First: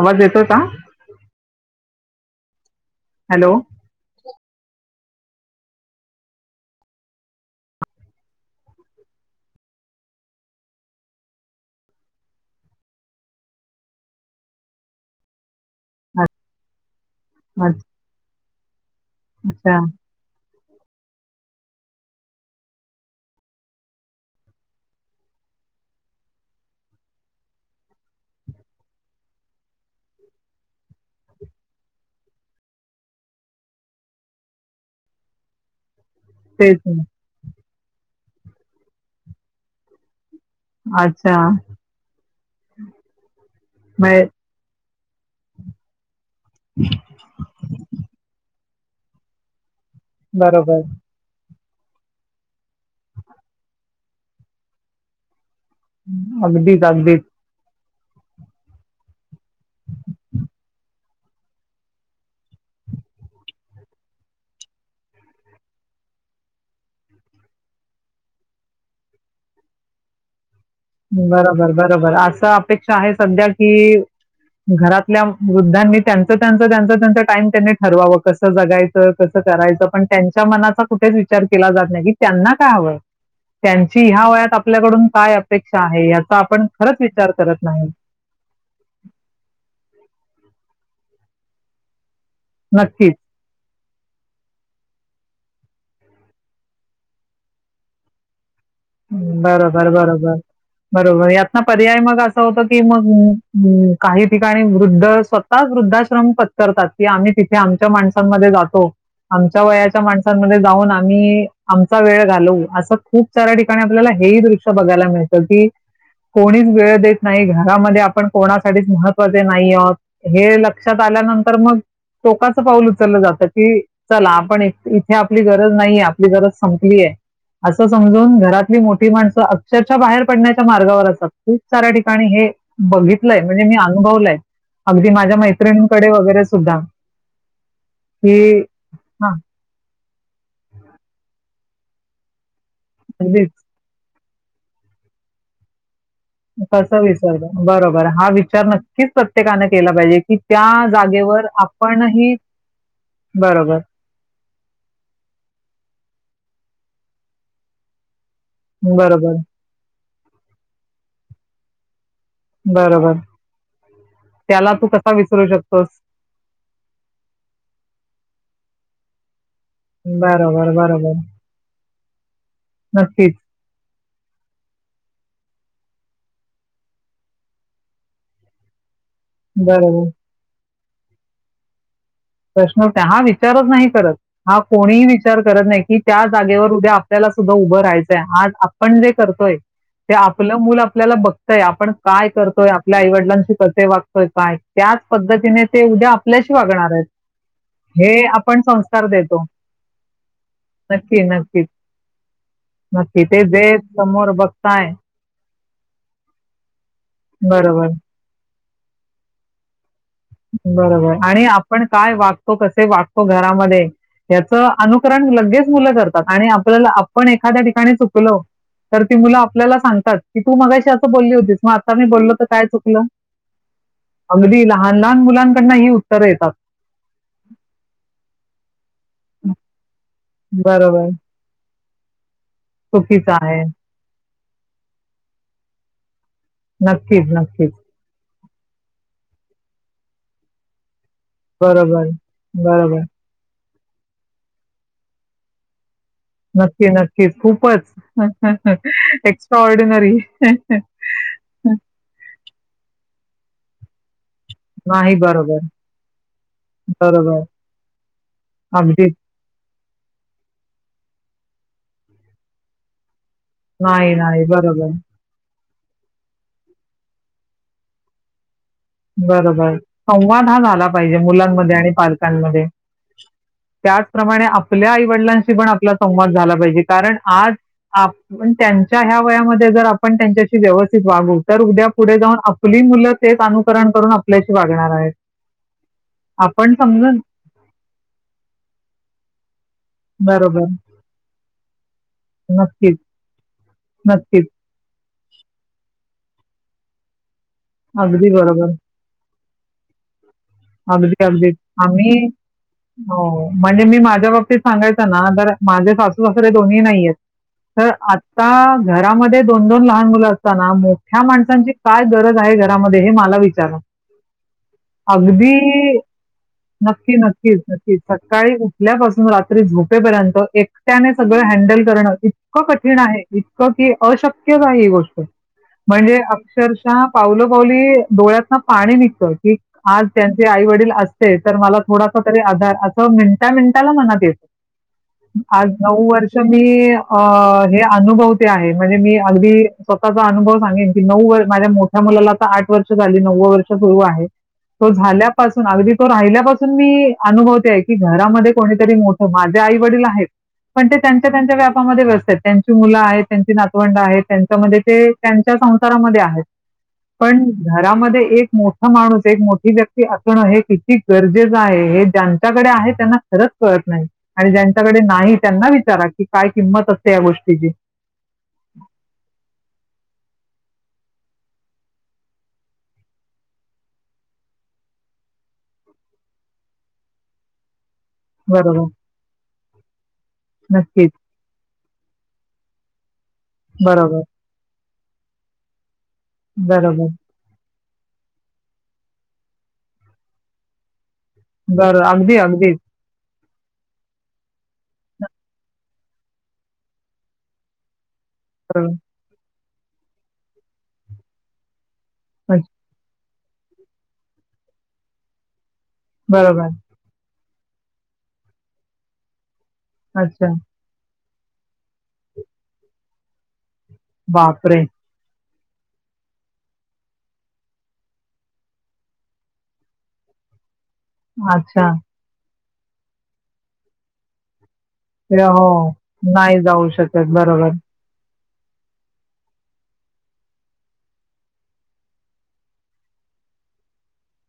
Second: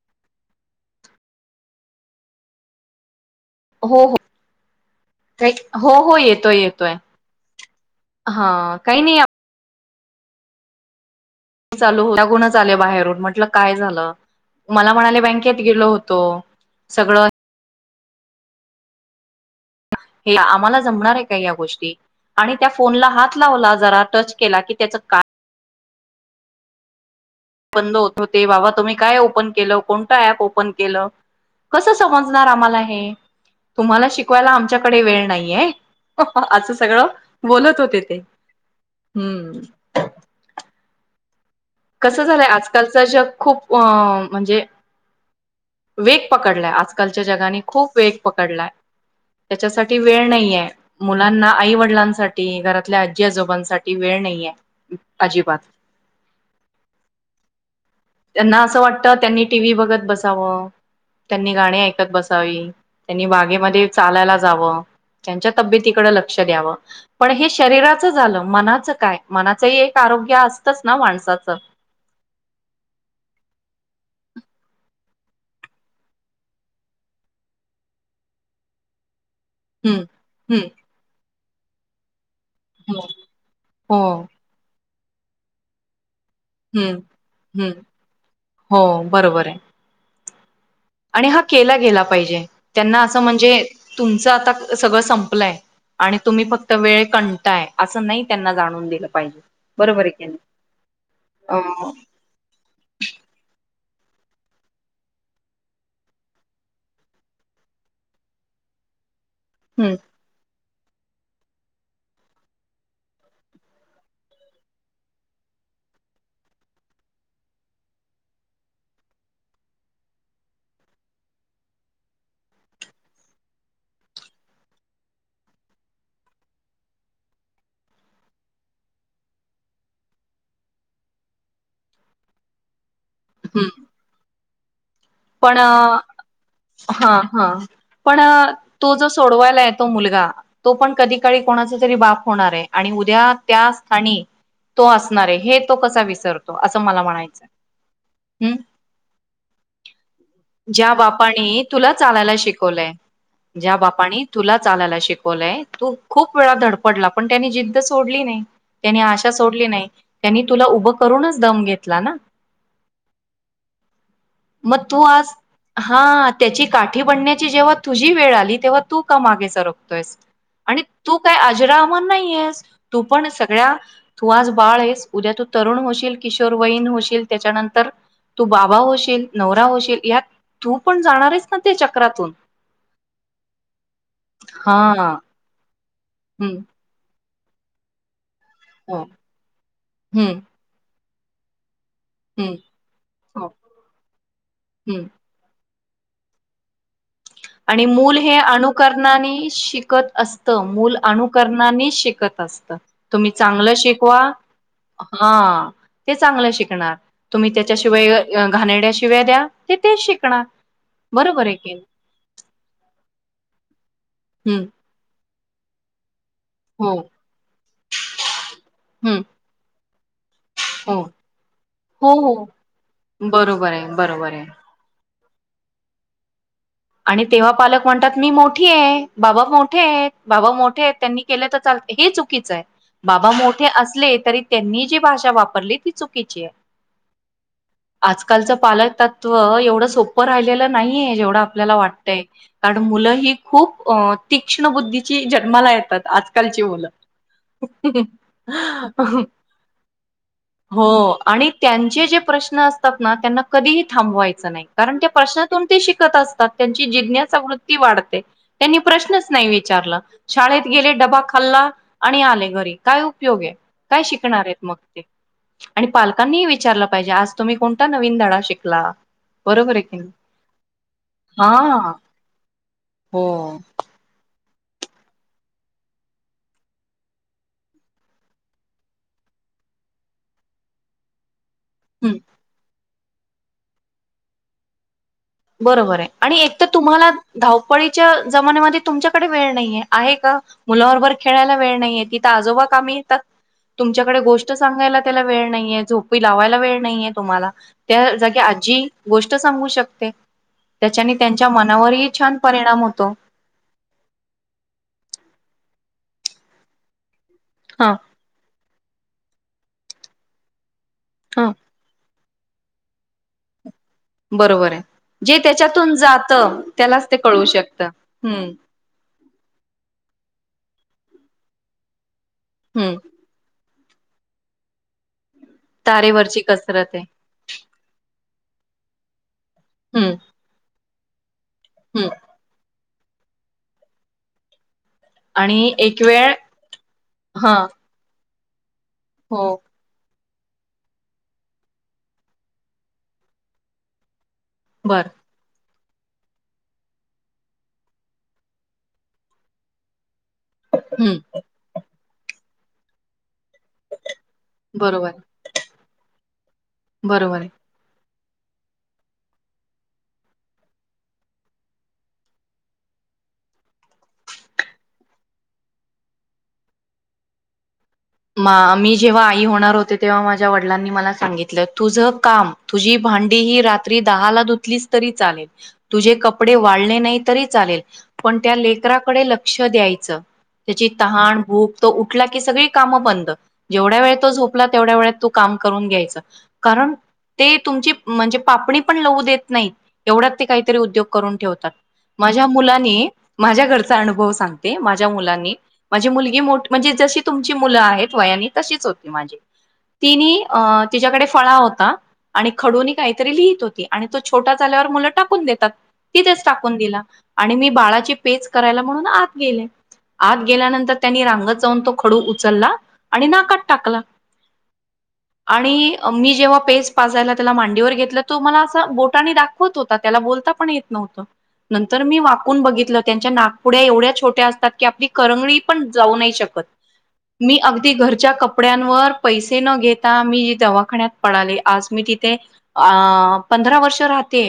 आवाज येतोय का? हॅलो कईट हो हो येतोय येतोय हा काही नाही चालू लागूनच बाहेरून म्हटलं काय झालं मला म्हणाले बँके त गेलो होतो सगळं. हम् हिला आम्हाला जमणार आहे का या गोष्टी आणि त्या फोनला हात लावला जरा टच केला की त्याच का बंद होत होत. ए बाबा तुम्ही काय ओपन केलं? कोणतं ऍप ओपन केलं? कसं समजणार आम्हाला हे? तुम्हाला शिकवायला आमच्याकडे वेळ नाहीय. असं तेच ना. सगळं बोलत होते ते. हम्म. अच्छा. कसं झालंय आजकालच जग खूप अ म्हणजे वेग- पकडलाय. आजकालच्या जगाने खूप वेग पकडलाय त्याच्यासाठी वेळ नाहीेए. बरोबर मुलांना आई वडिलांसाठी, घरातल्या आजी आजोबांसाठी वेळ नाहीए अजिबात. अगदीच अगदीच. त्यांना असं वाटत त्यांनी टीव्ही बघत बसावं- त्यांनी गाणी ऐकत बसावी. त्यांनी बागेमध्ये चालायला जावं. त्यांच्या तब्येतीकडे लक्ष द्यावं. पण हे शरीराचं झालं मनाच काय? मनाचही एक आरोग्य असतच ना माणसाचं. बरोबर बरोबर असं अपेक्षा आहे सध्या कि- घरातल्या वृद्धांनी त्यांच त्यांच त्यांच त्यांचा टाइम त्यांनी ठरवावं कसं जगायचं? - कसं करायचं? हम्म पण त्यांच्या हम्म मनाचा कुठेच विचार केला जात नाही की त्यांना काय हवंय? हो त्यांची ह्या वयात आपल्याकडून काय अपेक्षा आहे? - आपण हम्म खरच विचार करत हम्म नाही. हो बरोबर आहे. आणि हा केला गेला पाहिजे. त्यांना नक्कीच असं म्हणजे- तुमचं आता सगळं संपलंय आणि तुम्ही फक्त वेळ कंताय असं नाही त्यांना जाण बरोबर बरोबर. बरोबर अ यातन पर्याय मग असं होतं की मग काही ठिकाणी वृद्ध स्वतःच वृद्धाश्रम पत्करतात की आम्ही तिथे आमच्या माणसांमध्ये जातो. आमच्या हम्म वयाच्या माणसांमध्ये जाऊन आम्ही, आमचा वेळ घालवू असं खूप सर्व ठिकाणी ठ आपल्याला हे ही दृश्य बघायला मिळतं की कोणीच वेळ देत नाही. घरामध्ये आपण कोणासाठीच महत्त्वाचे नाही आहोत, हे लक्षात आ नंतर मग- टोकाचं पाऊल उचललं जातं की चला आपण इथे आपली गरज नाहीये आपली गरज संपलीय. असं समजून घरात- मोठी माणसं अक्षरशः बाहेर पडण्याच्या मार्गावर असतात. खूप साऱ्या ठिकाणी हे बघित- य म्हणजे हम्म मी अनुभवलय. पण- सुद्धा हा हा. पण- की तो जो हा सोडवायला येतो मुल- गा. तो पण कधी काळी कोणाचा तरी बाप होणार आहे आणि उद्या अगदीच त्या स्थानी तो असणार आहे, हे तो कसा विस- कस विसर बरोबर हा हम् विचार नक्कीच प्रत्येकान केला- पाहिजे की त्या ज्या जागेवर बापाने तुला चालायला आपणही- शिकवलंय ज्या बरोबर बापानी तुला चालायला शिकवलंय. - तू खूप वेळा धड पडला पण त्यांनी जिद्द सोडली नाही. त्यांनी आशा बरोबर सोडली नाही. त्यांनी तुला उभं करूनच दम घेतला ना? बरोबर. त्याला मग तू कसा आज- विसरू शकतोस हा -त्याची काठी बनण्याची जेव्हा तुझी वेळ आली तेव्हा- तू का मागे सरकतोयस? बरोबर आणि बरोबर तू काय आजरा- मर नाहीयेस. तू पण नक्कीच सगळ्या- तू आज बाळ आहेस. उद्या तू तरुण होशील. किशोर वयीन होशील त्याच्यानंतर- तू बाबा होशील, नवरा होशील बरोबर यात तू पण जाणार आहेस ना त्या च- प्रश्नच नाही. हा विचारच नाही करत. हा कोणीही विचार करत नाही की त्या हम्म जागेवर उद्या- ल्याला सुद्धा उभं राहायचंय. आज हो आपण जे करतोय ते हम्म आपलं मूल आपल्याला बघतय. आपण- काय हम्म करतोय? आपल्या हो आईवडिलांशी कसे वागतोय काय? त्याच हम्म. पद्धतीने- ते उद्या आपल्याशी वागणार आहेत. आणि मूल हे आपण संस्कार देतो अनुकरणानी शिकत असतं मूल नक्की नक्कीच अनुकरणानी शिकत, नक्की तुम्ही ते चांगलं जे शिकवा समोर बघताय हा ते चांगलं शिकणार, तुम्ही बरोबर त्याच्याशिवाय घाण्यारड्या शिवा द्या ते ते शिक बरोबर आणि आपण काय वागतो कसे वागतो घरामध्ये हं. याचं अनुकरण लगेच मुलं करतात, आणि आपल्याला हो. आपण एखाद्या ठिकाणी चुकलो तर ती हं. मुलं आपल्याला सांगतात. की तू मगाशी हो. असं बोलली होतीस मग आता मी हो, बोललो तर हो. काय चुकलं बरोबर आहे, बरोबर आहे. अंगदीला. लहान मुलांकडनं ही उत्तरं येतात. आणि तेव्हा पालक म्हणतात मी मोठी आहे, बाबा मोठे आहेत, बाबा मोठे आहेत, बरोबर. त्यांनी केले तर चाल हे चुकीचं आहे, बाबा चुकीचं आहे. मोठे असले तरी त्यांनी जी भाषा वापरली ती चुकीची आहे. नक्कीच नक्कीच, आजकालचं पालक तत्व एवढं सोपं राहिलेलं नाहीये जेवढ, आपल्याला बरोबर, वाटतय कारण बरोबर. मुलं ही खूप तीक्ष्ण बुद्धीची जन्माला येतात. आजकालची मुलं. नक्की नक्की खूपच एक्स्ट्रा ऑर्डिनरी, हो आणि त्यांचे जे प्रश्न असतात. त्यांना कधीही थांबवायचं नाही, कारण त्या प्रश्नातून ते शिकत असत. त्यांची जिज्ञा बरोबर. चवृत्ती वाढते, त्यांनी अगदीच. प्रश्नच नाही. विचारला शाळेत गेले, डबा खाल्ला आणि, आले घरी काय उपयोग आहे काय नाही, नाही. शिकणार आहेत मग बरोबर. ते. आणि पालकांनीही विचारलं पाहिजे आज तुम्ही कोणता नवीन धडा शिक, बरोबर संवाद हा झाला पाहिजे, हा मुलामध्ये आणि पालकांमध्ये हो त्याच प्रमा, आपल्या आईवडिलांशी पण आपला संवाद झाला पाहिजे कारण, आज आपण त्यांच्या ह्या वयामध्ये जर आपण त्यांच्याशी व्यवस्थित वागू, तर उद्या हं, पुढे जाऊन आपली मुलं तेच अनुकरण करून आपल्याशी वागणार आहेत. बरोबर आहे आणि एक तर आपण तुम्हाला समजून धावपळीच्या जमान्यामध्ये तुमच्याकडे वेळ नाहीये. आहे का? बरोबर. मुलाबरोबर खेळायला वेळ नाहीये तिथ आजोबा कामी नक्कीच, येतात. तुमच्याकडे नक्कीच. गोष्ट सांगायला त्याला वेळ नाहीये झोपी लावायला वेळ नाहीये तुम्हाला, त्या अगदी जागी बरोबर. आजी गोष्ट सांगू शकते. त्याच्याने अगदी अगदी त्यांच्या मनावरही आम्ही, छान परिणाम होतो हो म्हणजे मी माझ्या बाबतीत सांगायचं ना जर, माझे सासू सासुरे दोनीही नाहीयेत तर हा आता. घरामध्ये दोन दोन लहान मुलं असताना मोठ्या हा माणसांचे काय, गरज आहे घरामध्ये हे मला विचारा. बरोबर आहे जे हे त्याच्यातून जात त्यालाच नक्की ते कळू नक्कीच शकत नक्कीच हम्म सकाळी उठल्यापासून रात्री झोपेपर्यंत एकट्याने सगळं हँडल करणं इतकं हम्म कठीण आहे की अशक्यच आहे ही गोष्ट, म्हणजे तारेवरची कसरत आहे अक्षरशः पावलोपावली डोळ्यात नं पाणी निघतं की आज हम्म त्याचे आई वडील असते तर मला हम्म थोडासा तरी आधार हो मिनटा मिनटाला मनात येत आज आणि एक नऊ वेळ वर्ष मी अ हा हे अनुभवते आहे. म्हणजे मी हो अगदी स्व ताचा अनुभव सांगेन की नऊ वर माझ्या मोठ्या मुलाला आता आठ वर्ष झाली नववं वर्ष सुरू आहे. तो बर झाल्यापासून अगदी तो राहिल्यापासून मी अनुभवते आहे की घरामध्ये कोणीतरी मोठं माझे आई वडील आहेत. पण ते हम्म त्यांच्या त्यांच्या व्यापामध्ये व्यस्तेत त्यांची मुलं आहेत त्यांची नातवंड आहेत त्यांच्यामध्ये ते बरोबर त्यांच्या संसारामध्ये आहेत बरोबर आहे. पण घरामध्ये एक मोठं माणूस एक मोठी व्यक्ती असणं हे किती गरजेचं आहे, हे ज्यांच्याकडे आहे त्यांना खरंच कळत नाही. आणि ज्यांच्याकडे नाही त्यांना विचारा की काय किंमत असते या गोष्टीची. मा मी जेव्हा आई होणार होते तेव्हा मा [unintelligible] वडलांनी मला सांगितलं तुझं काम, तुझी भांडी ही रात्री दहाला धुतलीस तरी चालेल. तुझे कपडे वाळले नाही तरी चालेल. पण त्या बरोबर. लेकराकडे लक्ष द्यायचं त्याची नक्कीच. तहाण, भूक तो उठला की सगळी कामं बंद. जेवढ्या वेळ बरोबर. तो झोपला तेवढ्या वेळात तू काम करून घ्यायचं. कारण बरोबर. ते तुमची म्हणजे पापणी पण लवू देत नाही. एवढ्यात ते काहीतरी उद्योग करून ठेवतात. बरं. अगदी, माझ्या अगदीच. मुलानी माझ्या घरचा अनुभव सांगते, माझ्या मुलानी माझी मुलगी मोठ म्हणजे जशी तुमची मुलं आहेत. होय आणि तशीच बरोबर. होती माझी तिनी, अ तिच्याकडे फळा होता. आणि अच्छ खडूनी काहीतरी लिहित होती आणि तो छोटा झाल्यावर मुलं टाकून देतात. तिथेच बरोबर. टाकून दिला आणि मी बाळाची पेज करायला म्हणून आत गेले. आत अच्छा. गेल्यानंतर त्यानी रांगत जाऊन तो खडू उचलला आणि नाकात टाकला. बापरे. आणि मी जेव्हा पेज पाजायला त्याला मांडीवर घेतलं, तो मला असा बोटानी दाखवत होता त्याला बोलता पण येत. नव्हतं. अच्छा. नंतर मी वाकून बघितलं. त्यांच्या नाकपुड्या एवढ्या छोट्या असतात. की आपली ते करंगळी हो. पण जाऊ नायी नाही शकत. जाऊ शकत. मी बरोबर. अगदी घरच्या कप पड्यांवर पैसे न घेता मी दवाखान्यात पळाले, आज मी तिथे आ पंधरा वर्ष राहते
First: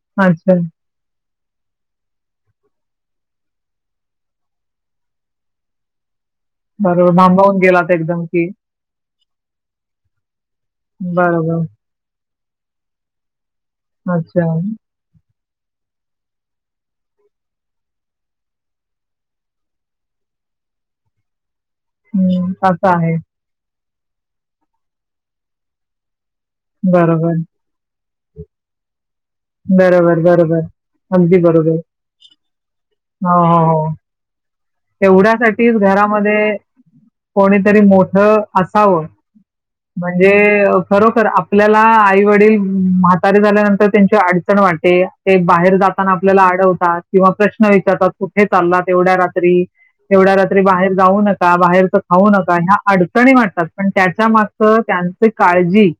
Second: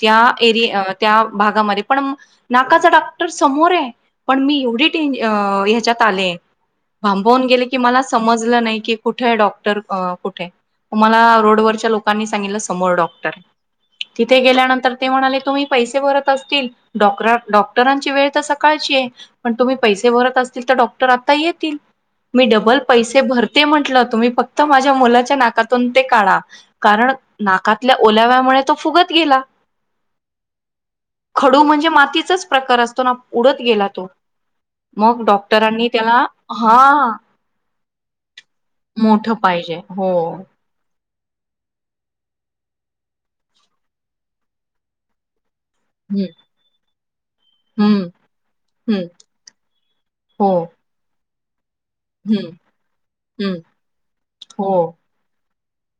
त्या अच्छा. एरि त्या भागामध्ये पण नाकाचा डॉक्टर समोरे पण मी एवढी टेन ह्याच्यात आले. बरोबर. भांबवून भांबावून गेले की गेलात मला एकदम समजलं नाही की कुठंय डॉक्टर कुठे मला बरोबर. रोडवरच्या लोकांनी सांगितलं समोर डॉक्टर, तिथे अच्छा. गेल्यानंतर ते म्हणाले. तुम्ही पैसे भरत असतील, डॉकरा डॉक्टरांची वेळ तर सकाळची आहे, पण तुम्ही पैसे भरत अस. तील तर डॉक्टर आता येतील. मी हं. डबल असं आहे. पैसे भरते म्हटलं तुम्ही फक्त माझ्या मुलाच्या नाकातून ते काढा. कारण बरोबर. नाकातल्या ओल्याव्यामुळे तो फुगत गेला. बरोबर बरोबर. अगदी खडू बरोबर म्हणजे मातीचाच प्रकार असतो ना उडत गेला तो. मग एवढ्यासाठीच डॉक्टरांनी त्याला घरामध्ये हा कोणीतरी मोठं असावं मोठ पाहिजे हो म्हणजे खरोखर आपल्याला आई वडील म्हातारीे झाल्यानंतर त्यांची अडचण वाटे ते बाहेर जाताना हम्म आपल्याला अडवतात किंवा प्रश्न हम्म विचारतात कुठे चाललात हम्म एवढ्या रात्री? एवढ्या हो रात्री बाहेर जाऊ नका बाहेर खाऊ हम्म नका ह्या अडचणी हम्म वाटतात पण त्याच्या हो मागं त्यांचे काळजी.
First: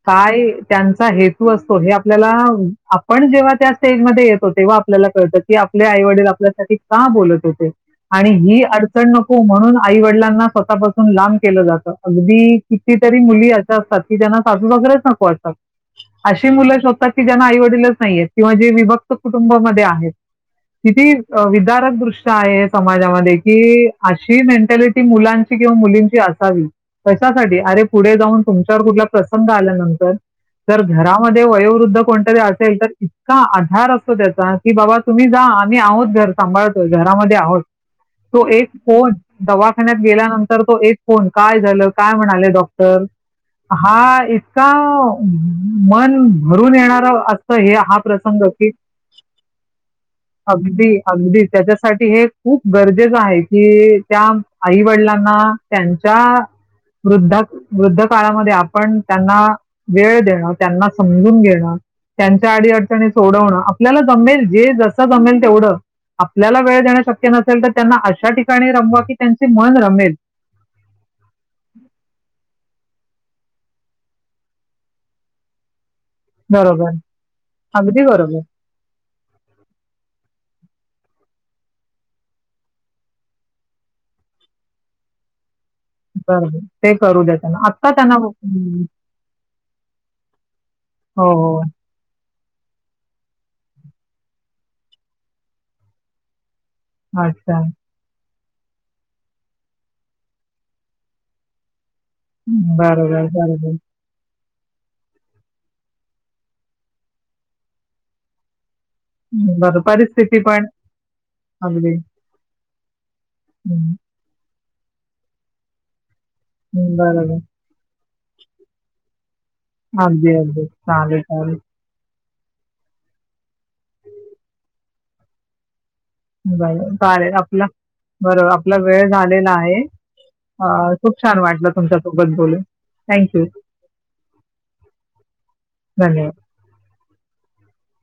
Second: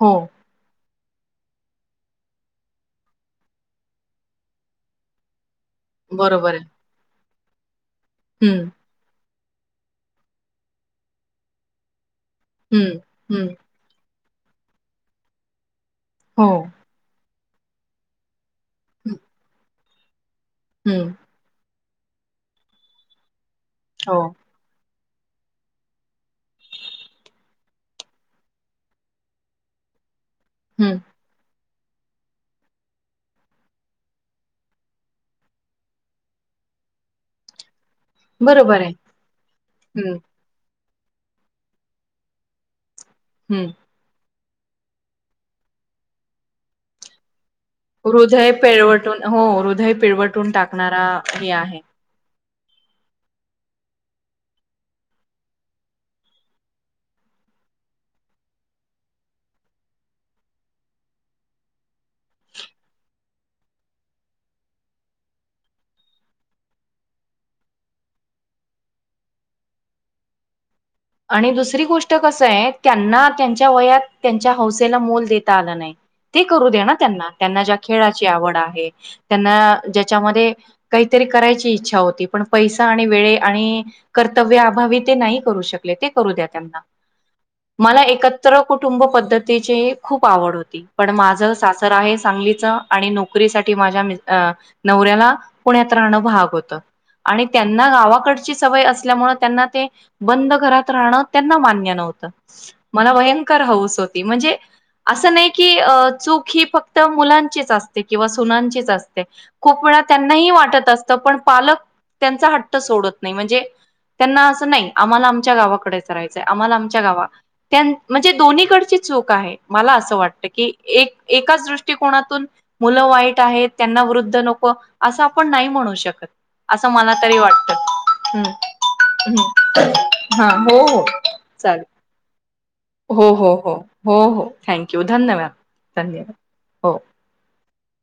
हो काय? त्यांचं. हेतू असतो हे आपल्याला आपण जेव्हा त्या स्टेजमध्येध्ये येतो तेव्हा आपल्याला कळतं. की आपले आई वडील बरोबर आहे. आपल्यासाठी का बोलत होते? आणि हम्म ही अडचण नक.. हो म्हणून आई वडिलांना स्वतःपासून लांब केलं जात, अगदी हम्म कितीतरी? हम्म मुली अशा असतात. की ज्यांना साासू वगैरेच नको वाटतात. हो अशी मुलं शोधतात की, ज्यांना आई वडीलच नाहीयेत. किंवा जे विभक्त हम्म कुटुंबामध्ये आहेत. हम्म, किती विदारक दृश्या आहेत? समाजामध्ये की हो अशी मेंटॅलिटी. ती मुलांची किंवा मुलींची असावी कशासाठी? अरे पुढे जाऊन तुमच्यावर कुठला प्रसंग आल्यानंतर. तर हम्म घरामध्ये वयो. कोणतरी असेल तर, इतका आधार असतो त्याचा की, बाबा तुम्ही जा आम्ही आहोत घर सांभाळतो. घरामध्ये आहोत. तो एक बरोबर आहे. फोन दवाखान्यात हम्म गेल्यानंतर तो एक फोन, काय झालं? काय म्हणाले? डॉक्टर. हम्म तर हा इतका मन भरून येणारा अस. हे हा प्रसंग हृदय कि पिळवटून हो हृदय पिळवटून अगदी, टाकणारा अगदी, हे आहे. त्याच्यासाठी हे. खूप गरजेचं आहे की, त्या आई वडिलांना त्यांच्या वृद्धा वृद्ध काळामध्ये आपण त्यांना वेळ देणं, त्यांना समजून घेणं, त्यांच्या आडी अडचणी सोडवणं. आपल्याला जमेल जे जसं जमेल तेवढं आपल्याला वेळ देणं शक्य नसेल तर, त्यांना अशा ठिकाणी रमवा की त्यांचे मन रमेल. आणि दुसरी गोष्ट कस आहे? त्यांना त्यांच्या वयात त्यांच्या हौसेला मोल देता आला नाही. ते करू दे्या बरोबर. ना त्यांना, त्यांना ज्या अगदी खेळाची बरोबर. आवड आहे. त्यांना ज्याच्यामध्ये काहीतरी करायची इच्छा होती. पण पैसा आणि वेळे आणि कर्तव्यअभावी ते नाही करू शकत. ते करू द्या बरोबर. त्यांना ते करू द्या त्यांना. आत्ता मला त्यांना एकत्र हं. कुटुंब पद्धतीची खूप आवड होती, पण हो, माझ हो. सासर आहे सांगली आणि नोकरी साठी माझ्या नवऱ्याला, पुण्यात राहणं भाग होतं. आणि अच्छा. त्यांना गावाकडची सवय असल्यामुळे त्यांना ते बंद. ात राह त्यांना मान्य नत मला बरोबर, भय बरोबर. हच होती म्हणजे असं नाही की चूक ही फक्त मुलांचीच असते, किंवा सुनांचीच असते. बरं खूप वेळा परिस्थिती त्यांनाही पण वाटत असत पण पालक अगदी. त्यांचा हट्ट सोडत. नाही म्हणजे हं, त्यांना असं नाही आम्हाला आमच्या गावाकडेच रायचंय आम्हाला हं, आमच्या गावा बरोबर. त्यां म्हणजे दोन्हीकडची चूक आहे मला असं अगदी, वाटतं अगदी. की, एक चालेल, चालेल. एकाच दृष्टिकोनात मुलं वाईट आहेत, त्यांना वृद्ध नको, असं आपण नाही म्हणू शकत. असं का मला तरी आपला वाटतं बरोबर हम्म आपला वेळ झालेला हम्म आहे. हा अ हो हो. खूप छान वाटलं चालेल तुमच्यासोबत बोलून हो थँक यू. हो हो हो हो थँक यू धन्यवाद धन्यवाद हो. [inaudible]